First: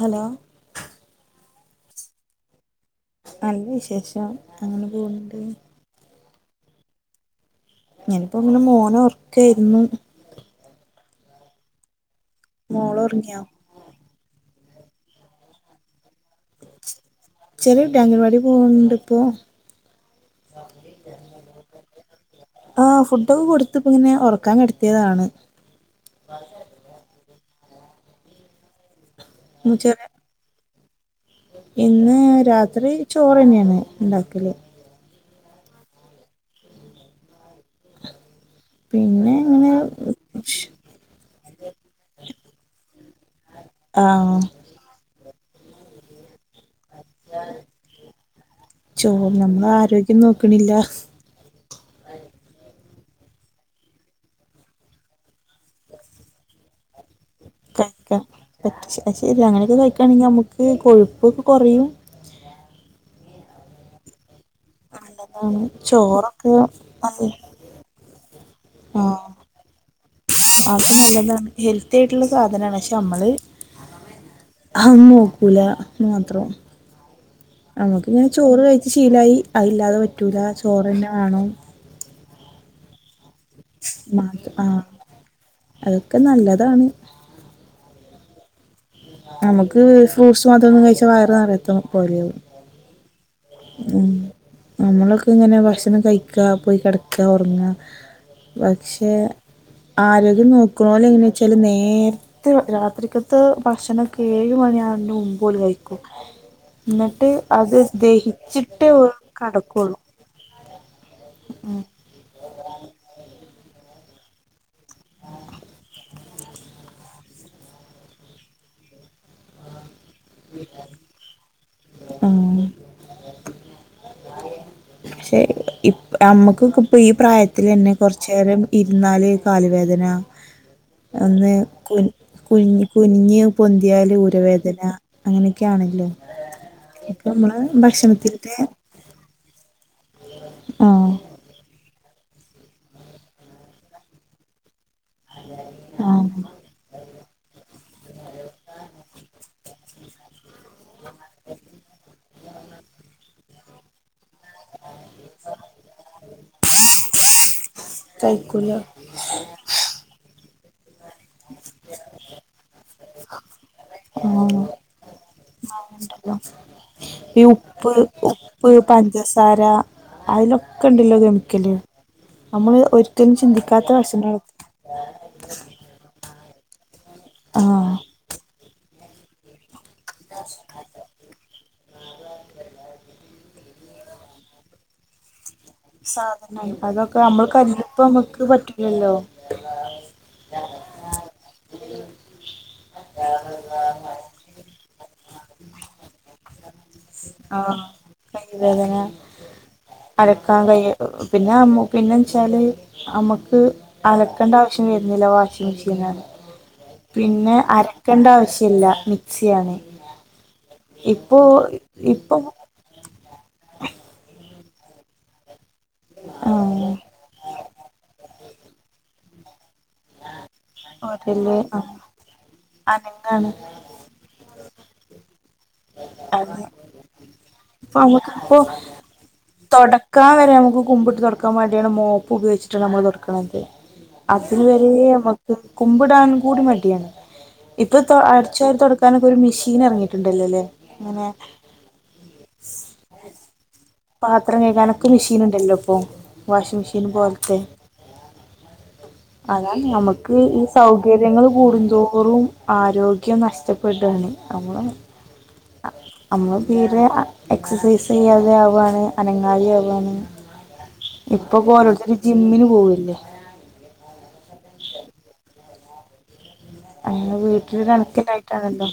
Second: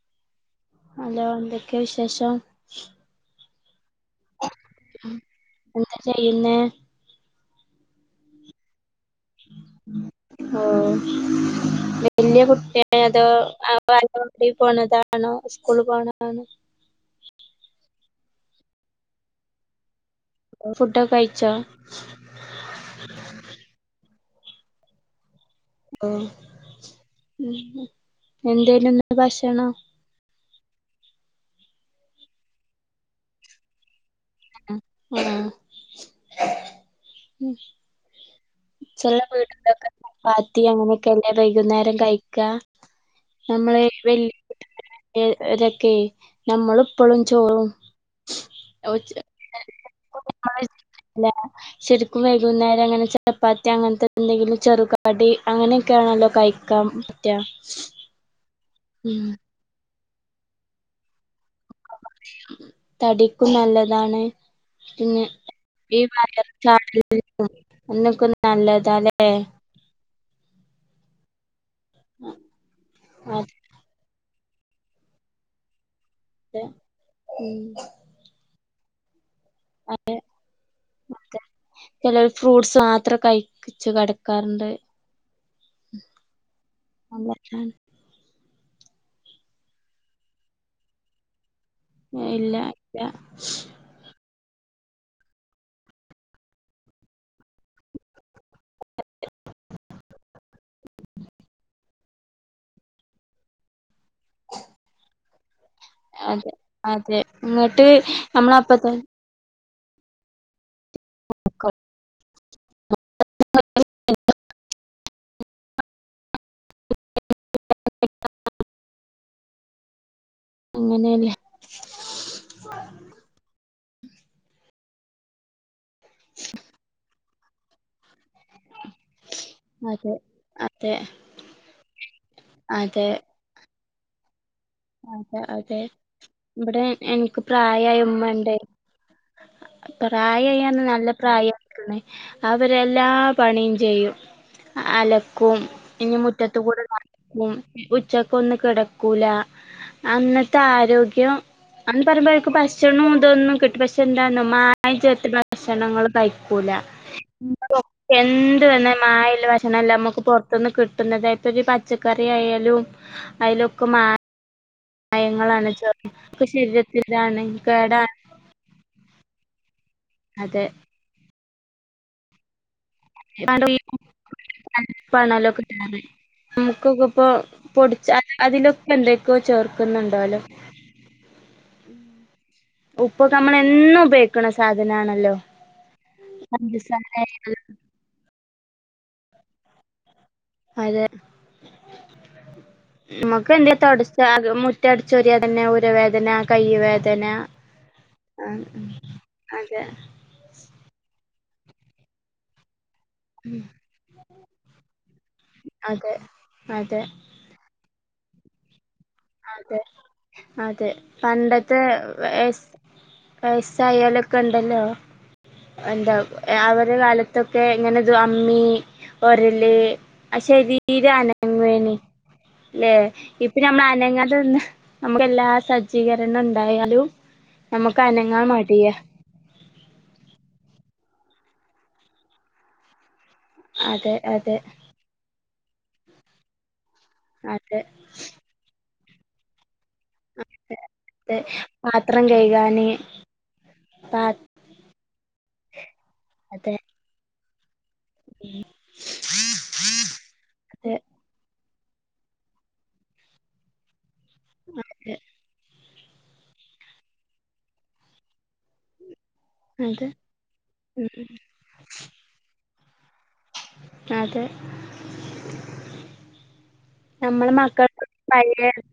Hello hello എന്തൊക്കെയാ വിശേഷം? നല്ല വിശേഷം അങ്ങനെ പോണുണ്ട് എന്ത ചെയ്യുന്നെ? ഞാനിപ്പൊങ്ങനെ മോനെ ഉറക്കെയ്ര്ന്നു ആഹ് വലിയ കുട്ടിയ മോള് അതോ ഒർങ്ങിയോ വാലവാടി പോണതാണോ സ്കൂള് പോണതാണോ ചെറിയ കുട്ട്യ അംഗനവാടി പോവുന്നുണ്ട് ഇപ്പൊ ഫുഡൊക്കെ കഴിച്ചൊ? ആ ഫുഡൊക്കെ കൊടുത്ത് ഇപ്പൊ ഇങ്ങനെ ഉറക്കാൻ കിടത്തിയതാണ് ഏഹ് എന്തേനു ഇന്നത്തെ ഭക്ഷണം? [unintelligible] ഇന്ന് രാത്രി ചോറ് തന്നെയാണ് ഉണ്ടാക്കൽ [unintelligible] ചില പിന്നെ ഇങ്ങനെ വീട്ടിലൊക്കെ ചപ്പാത്തി ഷ്- അങ്ങനെയൊക്കെ അല്ലേ വൈകുന്നേരം കഴിക്ക നമ്മളെ ആ വെല്ലി [unintelligible] രൊക്കെയ് നമ്മള് ഇപ്പളും ചോറും ചോറ് നമ്മളെ ആരോഗ്യം [unintelligible] നോക്ക്ണില്ല അല്ല ശരിക്കും വൈകുന്നേരം ഇങ്ങനെ ച ചപ്പാത്തി അങ്ങനത്തെ എന്തെങ്കിലും ചെറുകടി അങ്ങനെയൊക്കെയാണല്ലൊ കഴിക്കാൻ പറ്റ അത് ശരിയ അങ്ങനെയൊക്കെ കഴിക്കണെങ്കിൽ നമുക്ക് കൊഴുപ്പൊക്കെ കൊറയും തടിക്കും നല്ലതാണ് പിന്നെ നല്ലതാണ് ഈ വയർ ചോറൊക്കെ ചാടൽ നല്ല- അതിനൊക്കെ ആ നല്ലതാല്ലെ അത് നല്ലതാണ് ഹെൽത്തി ആയിട്ടുള്ള സാധനാണ് പക്ഷെ നമ്മള് അതൊന്നും നോക്കൂല മാത്രം അതെ ഉം നമ്മക്ക്ങ്ങനെ ചോറ് കഴിച്ച് ശീലായി അത് ഇല്ലാതെ പറ്റൂല ചോറെന്നെ വേണം ചെലോൽ ഫ്രൂട്സ് മാത്ര കഴി ച്ച് മാത്രം ആ കിടക്കാറുണ്ട് അതൊക്കെ നല്ലതാണ് [unintelligible] നമുക്ക് ഫ്രൂട്സ് മാത്രം കഴിച്ച വയറ് നറയത്തൊന്നു ഏഹ് ഇല്ല ല്ല ഉം നമ്മളൊക്കെ ഇങ്ങനെ ഭക്ഷണം കഴിക്ക പോയി കിടക്ക ഉറങ്ങ പക്ഷെ ആരോഗ്യം നോക്കി നോക്ക്ണോല് എങ്ങനെ വെച്ചാൽ നേരത്തെ രാത്രിക്കത്തെ ഭക്ഷണം ഏഴ് മണിയാവുന്നതിന്റെ മുൻപ് ഓല് കഴിക്കും ക്കും അതെ അതെ ഇന്നട്ട് അത് ഇങ്ങട്ട് നമ്മളപ്പത്ത ദഹിച്ചിട്ട് ഓല് കടക്കുള്ളു [unintelligible] [unintelligible] ഉം അങ്ങനെണ് ആഹ് പക്ഷെ ഇ ഞമ്മക്കൊക്കെ ഇപ്പൊ ഈ പ്രായത്തിലെന്നെ കുറച്ച് നേേരം ഇരുന്നാല് കലുവേദന അതെ അതെ ഒന്ന് കുഞ് കുഞ്ഞ് അതെ കുനിഞ് പൊന്തിയാൽ ഊരവേദന അതെ അതെ അങ്ങനെയൊക്കെയാണല്ലോ ഇവിടെ ഇപ്പൊ എനിക്ക് നമ്മള് പ്രായമായ ഉമ്മണ്ട് ഭക്ഷണത്തിലത്തെ പ്രായായി എന്ന് പറഞ്ഞാൽ നല്ല ആഹ് പ്രായയിക്ക്‌ണ് അവരെല്ലാ പണിയും ചെയ്യും അലക്കും പിന്നെ ആഹ് മുറ്റത്ത് കൂടെ പണിടുക്കും ഉച്ചക്ക്‌ ഒന്നും കിടക്കൂല അന്നത്തെ ആരോഗ്യം അന്ന് പറയുമ്പോയൊക്കെ ഭക്ഷണം ഇതൊന്നും കിട്ട പഷ് എന്താന്നോ മായം ചേർത്ത്കാണ്ട് ഭക്ഷണങ്ങൾ കഴിക്കൂല എന്ത് കഴിക്കൂല തിന്നാലും മായം ഇല്ല ഭക്ഷണം അല്ലെ ഞമ്മക്ക് കിട്ടുന്നത് ഒരു പച്ചക്കറി ആയാലും അതിലൊക്കെ മായം ആഹ് പയങ്ങളാണ് ചേർ ഈ ശരീരത്തിലാണ് ഉപ്പ് കേടാണ് ഉ പ്പ് പഞ്ചസാര അത് അതിലൊക്കെണ്ടല്ലോ കെമിക്കല് നമ്മള് ഒരിക്കലും ചിന്തിക്കാത്ത ഭക്ഷണംആയിരിക്കും കല്ല്പ്പാണലൊ കിട്ടണത് നമുക്കൊക്കെ ഇപ്പൊ ആഹ് പൊടി അതിലൊ. പ്പന്തൊക്കെയോ ചേർക്കുന്നുണ്ടാലോ ഉപ്പൊക്കെ നമ്മളെന്നും ഉപയോഗിക്കണ സാധനാണല്ലോ സാധനായി അതൊക്കെ നമ്മള് പഞ്ചസാരയാലും കല്ലുപ്പ് നമക്ക് പറ്റില്ലല്ലോ അതെ നമക്ക് എന്തേ തൊട്ച്ചാ അതും മു മുറ്റടിച്ചൊരിയാ തന്നെ ഉരവേദന കയ്യൂവേദന ആഹ് ആഹ് കൈവേദന അതെ അലക്കാൻ കയ പിന്നെ പിന്ന വെച്ചാല് നമ്മക്ക് അലക്കേണ്ട ആവശ്യം വരുന്നില്ല വാഷിംഗ് അതെ മെഷീനാണ് അതെ പിന്നെ അലക്കേണ്ട ആവശ്യല്ല മിക്സിയാണ് അതെ അതെ ഇപ്പോ പണ്ടത്തെ ഇപ്പം എ വയസായാലൊക്കെ ണ്ടല്ലോ എന്താ ആഹ് അവരെ കാലത്തൊക്കെ ഇങ്ങനെത് അമ്മി ഒരല് ആ ശരീരം ഒരല് അനങ്ങേയിന്ന് ആഹ് ല്ലേ അനങ്ങാണ് ഇപ്പ നമ്മള അതന്ന് നമുക്ക് എല്ലാ സജ്ജീകരണം അത് ഉണ്ടായാലും ഇപ്പൊ നമക്ക് അനങ്ങാൻ നമുക്കിപ്പോ മടിയ തൊടക്കാൻ വരെ നമുക്ക് കുമ്പിട്ട് തൊടക്കാൻ മടിയാണ് മോപ്പ് ഉപയോഗിച്ചിട്ട് നമ്മള് തൊടക്ക്ണത് അതെ അതെ അതിന് വരെ നമക്ക് കുമ്പിടാൻ കൂടി മണ്ടിയാണ് അതെ ഇപ്പ ഇപ്പൊ അടിച്ചുവാരി തൊടക്കാനൊക്കെ ഒരു മെഷീന് എറങ്ങിയിട്ടുണ്ടല്ലോല്ലേ അതെ ങ്ങനെ അതെ പാത്രം കഴുകാന് പാ പാത്രം കഴിക്കാനൊക്കെ മെഷീൻ ണ്ടല്ലോ ഇപ്പൊ അതെ വാഷിംഗ് മെഷീൻ പോലത്തെ അതാണ് നന്മക്ക് ഈ അതെ സൗകര്യങ്ങൾ കൂടുന്തോ റും ആരോഗ്യം നഷ്ടപ്പെടാണ് നമ്മള് അതെ ഞമ്മള് തീരെ എക്സസൈസ് ചെയ്യാതെ ആവു ആണ് അതെ അനങ്കാരിയാകാന ഉം ഇപ്പൊ ഓരോരുത്തര് ജിമ്മിന് പോവല്ലേ. അതെ അങ്ങനെ നമ്മള വീട്ടില് മക്ക പഴേ കണക്കിലായിട്ടാണല്ലോ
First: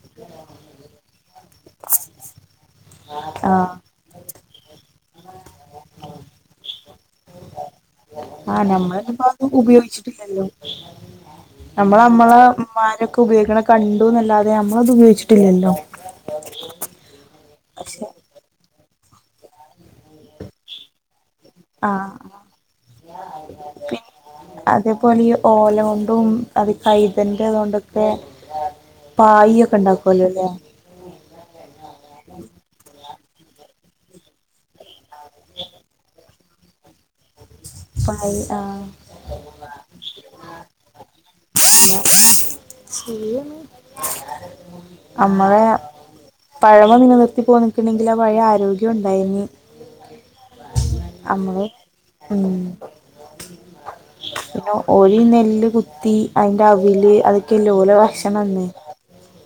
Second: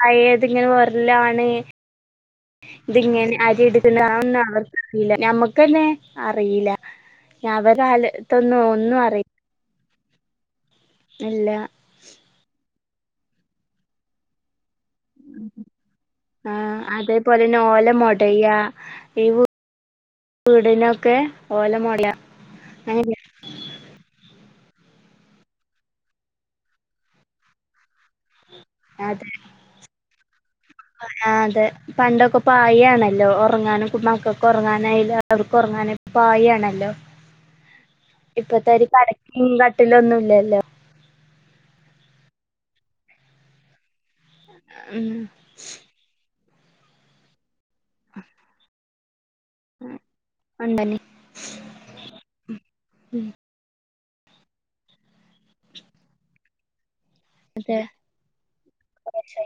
പഴേ തിങ്ങനെ ഒര്ലാണ് [unintelligible] ഇത് ഇങ്ങനെ അരി ആഹ് എടുക്കുന്ന അതൊന്നും അവർക്കറിയില്ല ഞമ്മ തന്നേ, അറീല്ല, അവരെ ആഹ് കാലത്തൊന്നും ഒന്നും നമ്മളിപ്പോ അറിയി അത് ഉപയോഗിച്ചിട്ടില്ലല്ലോ ന്നല്ല നമ്മൾ നമ്മളെമ്മാരൊക്കെ ഉപയോഗിക്കണ കണ്ടു എന്നല്ലാതെ നമ്മളത് ഉപയോഗിച്ചിട്ടില്ലല്ലോ ആഹ് അതേപോലെന്നെ ഓല പക്ഷെ മൊടയ്യ ഇവ് വീടിനൊക്കെ ഓല മോട ങ്ങന പിന്നെന്തുവാ അതേപോലെ ഈ ഓല കൊണ്ടും അത് കൈതന്റെ ഇതോണ്ടൊക്കെ അതെ പായ് ഒക്കെ ണ്ടാക്കുല്ലോ ല്ലേ ആഹ് അതെ പണ്ടൊക്കെ പായ് ആണല്ലോ ഒറങ്ങാനും കു മക്കക്കൊറങ്ങാനായാലും ആർക്ക് ഒറങ്ങാനായാലും പായ് ആണല്ലോ [unintelligible] പായ് ആഹ് ഇപ്പത്തെമാതിരി കെടക്കിം കട്ടിലൊന്നും ല്ലല്ലോ ശരിയാണ് ഉം നമ്മളെ പഴമ നില നിർത്തി പോന്ന്ക്ക് ണ്ങ്കി ആപഴയ ആരോഗ്യ ഗ്യം ണ്ടായിന് ഉം ഒണ്ടല്ലേ അമ്മള് ഉം ഉം ഇപ്പൊ ഒരു നെല്ല് കുത്തി അതിന്റെ അവില് അത് അതെ ത്തിലോല ഭക്ഷണംന്ന്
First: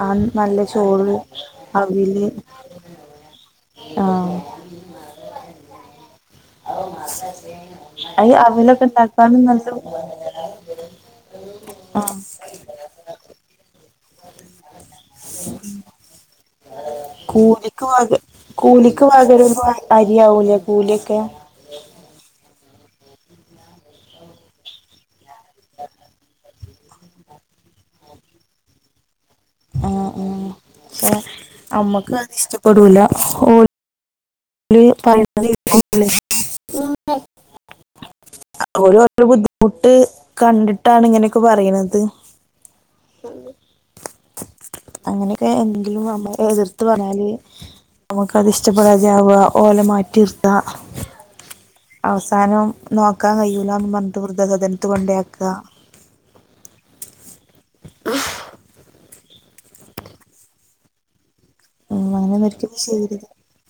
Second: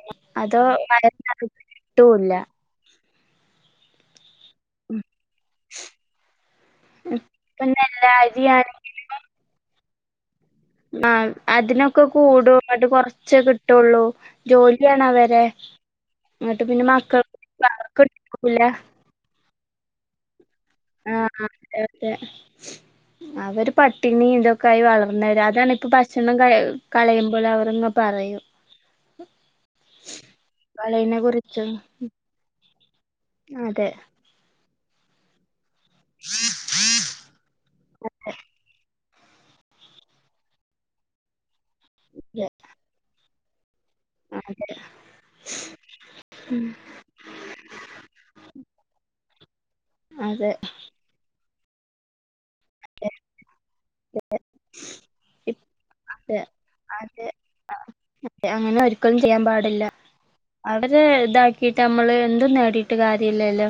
ആ നല്ല അതോ ചോറ് വയറിനകത്ത് അവില് കിട്ടൂല്ല ആഹ് ഉം ഇപ്പൊ അയ് നെല്ലാരിയാണെങ്കി അവിലൊക്കെ ഇണ്ടാക്കാനു നല്ല മാം അതിനൊക്കെ ആഹ് കൂടും ന്നിട്ട് കൊറചെ കിട്ടുള്ളൂ ജോലിയാണ് അവ അതെ എന്നി ട്ട് പിന്നെ മക്കൾക് [unintelligible] ക്ക് വകരുമ്പ അരിയാവൂലേ കൂലിയൊക്കെ ആഹ് അതെ അതെ അവര് പട്ടിണീതൊ ക്കായി വളർന്നവര് അതാണിപ്പ ഭക്ഷണം കൈ കളയുമ്പോൾ അവർങ്ങ പറയും ആഹ് ആഹ് ക്ഷെ കളയിനെ കുറിച്ച് അമ്മക്ക് അത് ഇഷ്ടപ്പെടൂല ഓൽ അതെ ല് [unintelligible] ഓല് ഓലെ ബുദ്ധിമുട്ട് കണ്ടിട്ടാണ് ഇങ്ങനെയൊക്കെ പറയുന്നത് തൊ ആഹ് അതെ അങ്ങനെയൊക്കെ എന്തെങ്കിലും നമ്മ എതിർത്ത് പറഞ്ഞാല് നമ്മക്കതിഷ്ടപ്പെടാതെയാവ ഓലെ അതെ മാറ്റിർത്ത അവസാനം നോക്കാൻ കഴിയൂല്ല ന്നും പറഞ്ഞിട്ട് വൃദ്ധ സദൻത്ത് കൊണ്ടേ ആക്ക അതെ അതെ അതെ അങ്ങനെ ഒരിക്കലും ചെയ്യാൻ പാടില്ല അവര് ഇതാ ക്കിട്ട് ഉം അമ്മള് അങ്ങനെയൊന്നും എന്തും ഒരിക്കലും നേടിട്ട് ചെയ്യരുത് കാര്യല്ലല്ലോ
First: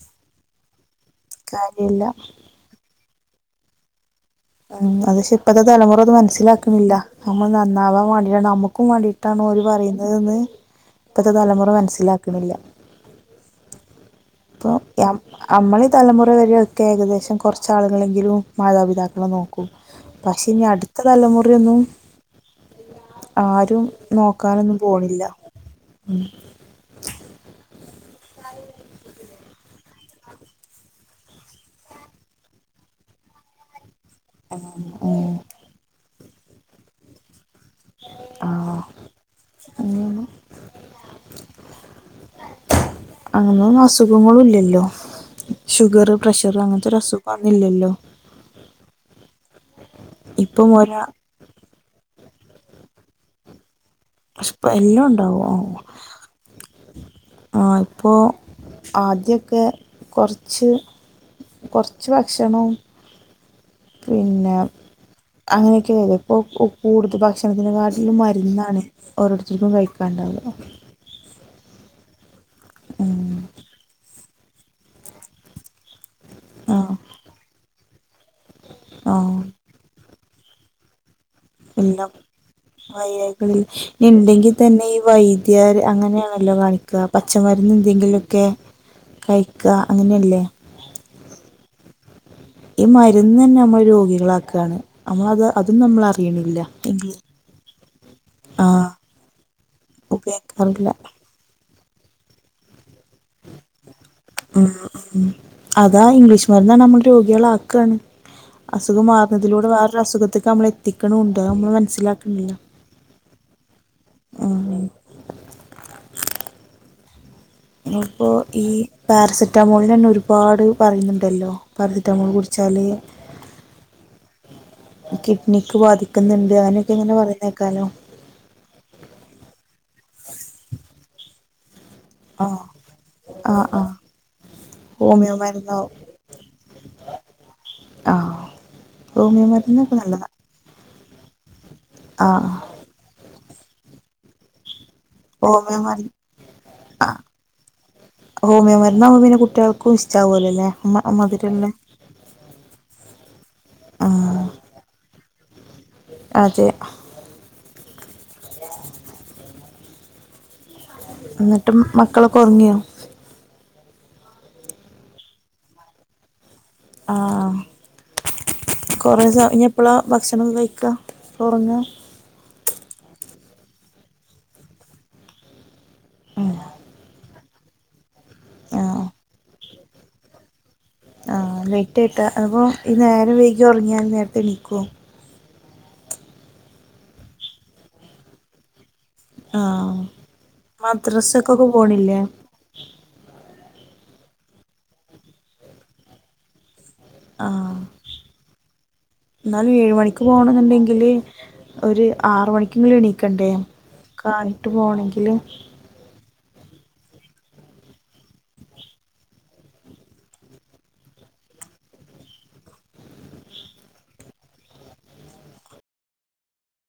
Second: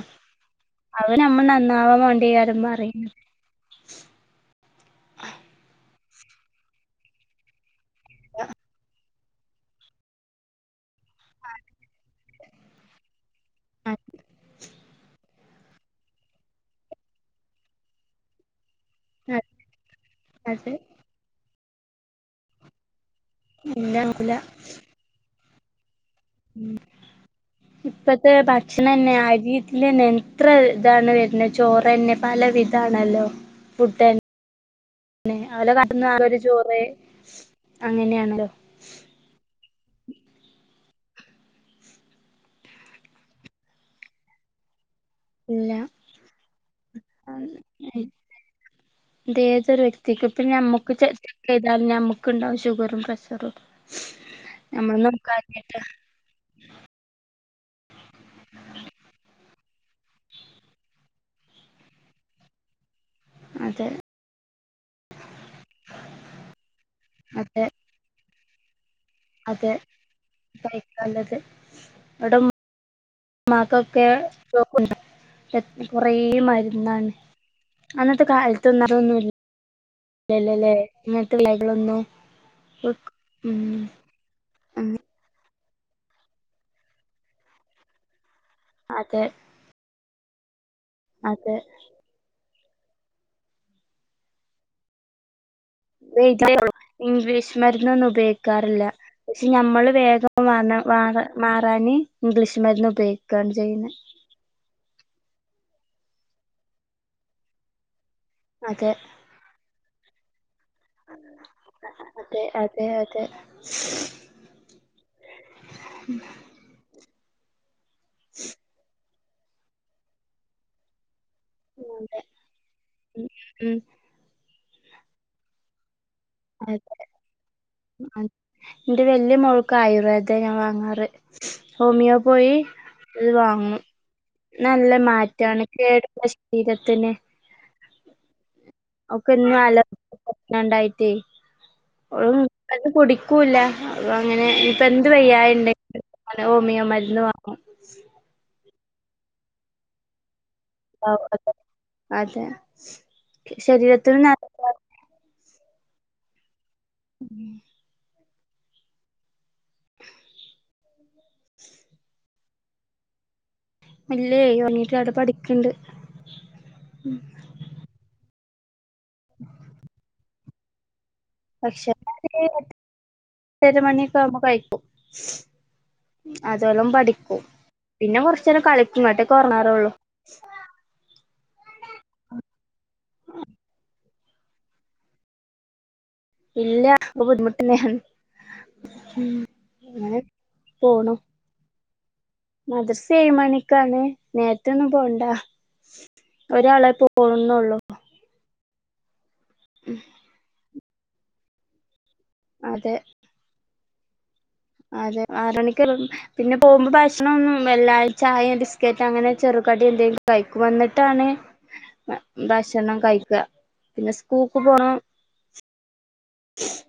അവൻ നമ്മൾ നന്നാവാൻ കാര്യമില്ല വാണ്ടി കാര്യം പറയ്ന്ന് ഉം അത്ക്ഷെ ഇപ്പത്തെ തലമുറ അത് മനസ്സിലാക്ണില്ല നമ്മൾ നന്നാവാൻ വാണ്ടിട്ട നമുക്കും വേണ്ടി ട്ടാണ് ഒര് പറയുന്നതെന്ന് ഇപ്പഴത്തെ തലമുറ മനസ്സിലാക്കുന്നില്ല അതെ പൊ യം അമ്മളീ തലമുറ വരെയൊക്കെ ഏകദേശം കൊർച്ചാളുകളെങ്കിലും മാതാപിതാ ക്കളെ നോക്കും. പക്ഷെ ഇനി അതെ അടുത്ത തലമുറയൊന്നും ആരും ഇല്ല നോക്കൂല നോക്കാനൊന്നും പോണില്ല ഉം ഉം ഇപ്പത്തെ ഭക്ഷണെന്നെ അരിതിലെഞ്ഞെ എത്രെ താണ് വെര്ണെ ചോറെന്നെ പല വിധാണല്ലോ ഫുഡ്ഡെൻ ഉം. ന്നെ അവല കരംന്ന് ആ ഒര് ചോറ് അങ്ങനെയാണല്ലോ ആഹ് [unintelligible] നി അന്നൊന്നും അസുഖങ്ങളുംല്ലെല്ലോ ഇല്ല ഷുഗെറ് പ്രെഷെറ് അങ്ങൻത്തൊരസുഗം അന്നില്ലെല്ലോ ഇതേതൊര് വ്യക്തിക്ക് പ്പം ഇപ്പം ഞമ്മുക്ക് ഒരാ ചെ ചെയ്താലും ഞമ്ക്ക്ണ്ടാവും ഷുഗെറും പ്രെഷെറുക്കെ സ്പെല്ലുണ്ടാവു ഓഹ് ആഹ് ഇപ്പോ ആദ്യൊക്കെ കൊർച്ച് കൊർച്ച് ഭക്ഷണും അതെ പിന്നെ അങ്ങെനെക്കെയ്ത് ഇപ്പോ കു കൂടുത അതെ ഭക്ഷണത്ത്നെ കാട്ടിലും മര്ന്നാണ് ഓരോര്ത്തര്ക്കും കയ്ക്കാണ്ടാവാ നല്ലത് വെടം ഊം മ്മാക്കൊക്കെ [unintelligible] എ കാെറേ ആഹ് മര്ന്നാണ് അന്നത്തെ കാൽത്തൊന്നും അതൊന്നു ആഹ് ല്ലല്ലലേ ഇങ്ങൻത്തെ ഇല്ലായ്കളൊന്നും എല്ലാം ഓൽക് ഊം ഞ്ഞ് ഇണ്ടെങ്കി തന്നെ ഈ വൈദ്യാര് അങ്ങെനേണല്ലോ കാണിക്കാ പച്ചമരുന്ന്ന്ത്ങ്കിലൊക്കെ അതെ കയ്ക്കാ അങ്ങെനെല്ലേ അതെ ഈ മരുന്നെന്നെ മ്മളെ രോഗികളാക്കാണ് [unintelligible] എങ്കിൽ ഇംഗ്ലീഷ് മര്ന്നൊന്നും ആഹ് ഉപയോയ്ക്കാറില്ലാ പക്ഷെ ഞമ്മള് വേഗം വാന്ന് ഉപയോഗിക്കാറില്ല വാന്ന് മാറാന് ഇംഗ്ലീഷ് മര്ന്ന് ഉപയോയ്ക്കാണ് ചെയ്യ്ന്നെ ആഹ് ആഹ് അതാ ഇംഗ്ലീഷ് മര്ന്നാണ് നമ്മെളെ രോഗികളാക്കാണ് അതെ അസുഖം മാറ്ന്നതിലൂടെ വേറൊരസുഖത്ത്ക്ക് അമ്മെളെ എത്തിക്ക്ണൂണ്ട് അത് അമ്മെള് മൻസ്സ്ലാക്ക്ണ്ല്ലാ തേ അതെ ഇപ്പൊ ഈ പാരസിറ്റാമോൾനെന്നെ ഒരുപാട് പറയ്ന്ന്ണ്ടല്ലോ പാരസിറ്റാമോള് ഉം കുട്ച്ചാല് ഉം കിഡ്നിക്ക് ബാധി ക്ക്ന്ന്ണ്ട് അതെ അതിനൊക്കെ ഇങ്ങെനെ പറയ്ണേക്കാലോ ഇന്റെ വെല്യ മോൾക്ക് ആയുർവേദെ ഞാൻ വാങ്ങാറ് ഹോമിയോ പോയി ആഹ് ഇത് ആഹ് വാങ്ങും ആഹ് നല്ല ഹോമിയോ മാറ്റാണ് മരുന്നാവും കേട്ല്ല ശരീരത്ത്ന് ആഹ് ഹോമിയോ മര്ന്നൊക്കെ നല്ലെതാ രണ്ടായ്ര്ത്ത്യേ ആഹ് അത് കുടിക്കൂല്ലാ അപ്പ അങ്ങെനെ ഞ്ഞ്പ്പ എന്ത് വയ്യായണ്ടെ ഹോമിയോ മരുന്ന് ഹോമിയോ ആഹ് മര്ന്ന് വാങ്ങും ഹോമിയോ മര്ന്നാവുമ്പം പിന്നെ കുട്ട്യാൾക്കും ഇഷ്ടാവോലലേ മ മധ്‌രള്ളെത് അതെ ശരീരത്തിന് ആഹ് നല്ല അതെ ഉം [inaudible] [unintelligible] അന്നട്ടും മക്കളൊക്കെ ഒറങ്ങിയോ ഇല്ലേ ഒറങ്ങിട്ടില്ല അവിടെ പഠിക്കെണ്ട് ആഹ് കൊറേ സ ഇനി എപ്പളാ ഭക്ഷണം കഴിക്കാ ഭക്ഷണം [unintelligible] എട്ടര മണിയൊക്കെ ആകുമ്പ കഴിക്കും അതോളം പഠിക്കും പിന്നെ കൊറച്ചേരം ആ കളിക്കും അന്നിട്ടക്കേ ഒറങ്ങാറുള്ളു ആഹ് ലേറ്റ് ആയിട്ടാ അപ്പോ ഈ നേരം വൈകി ഒറങ്ങിയാ നേരത്തെ എണീക്കോ ഇല്ല അത് ബുദ്ധിമുട്ടന്നെയാണ് ആഹ് അങ്ങനെ പോണു മദ്രസക്കൊക്കെ പോണില്ലേ മദ്രസ ഏഴ് മണിക്കാണ് നേരത്തെ ഒന്നും പോകണ്ട ഒരാളെ ആ പോകുന്നൊള്ളൂ എന്നാലും ഏഴ്മണിക്ക് പോകണം എന്നുണ്ടെങ്കില് ഒരു അതെ ആറ്മണിക്കെങ്കിലും എണീക്കണ്ടേ കാലത്ത് പോ അതെ ആറ് മണിക്ക് [unintelligible] പിന്നെ പോകുമ്പോ ഭക്ഷണോന്നും വല്ലായ ചായ ബിസ്കറ്റ് അങ്ങനെ ചെറുകടി എന്തെങ്കിലും കഴിക്കും അന്നിട്ടാണ് ഭക്ഷണം കഴിക്ക പിന്നെ സ്കൂക്ക് പോണം ഉം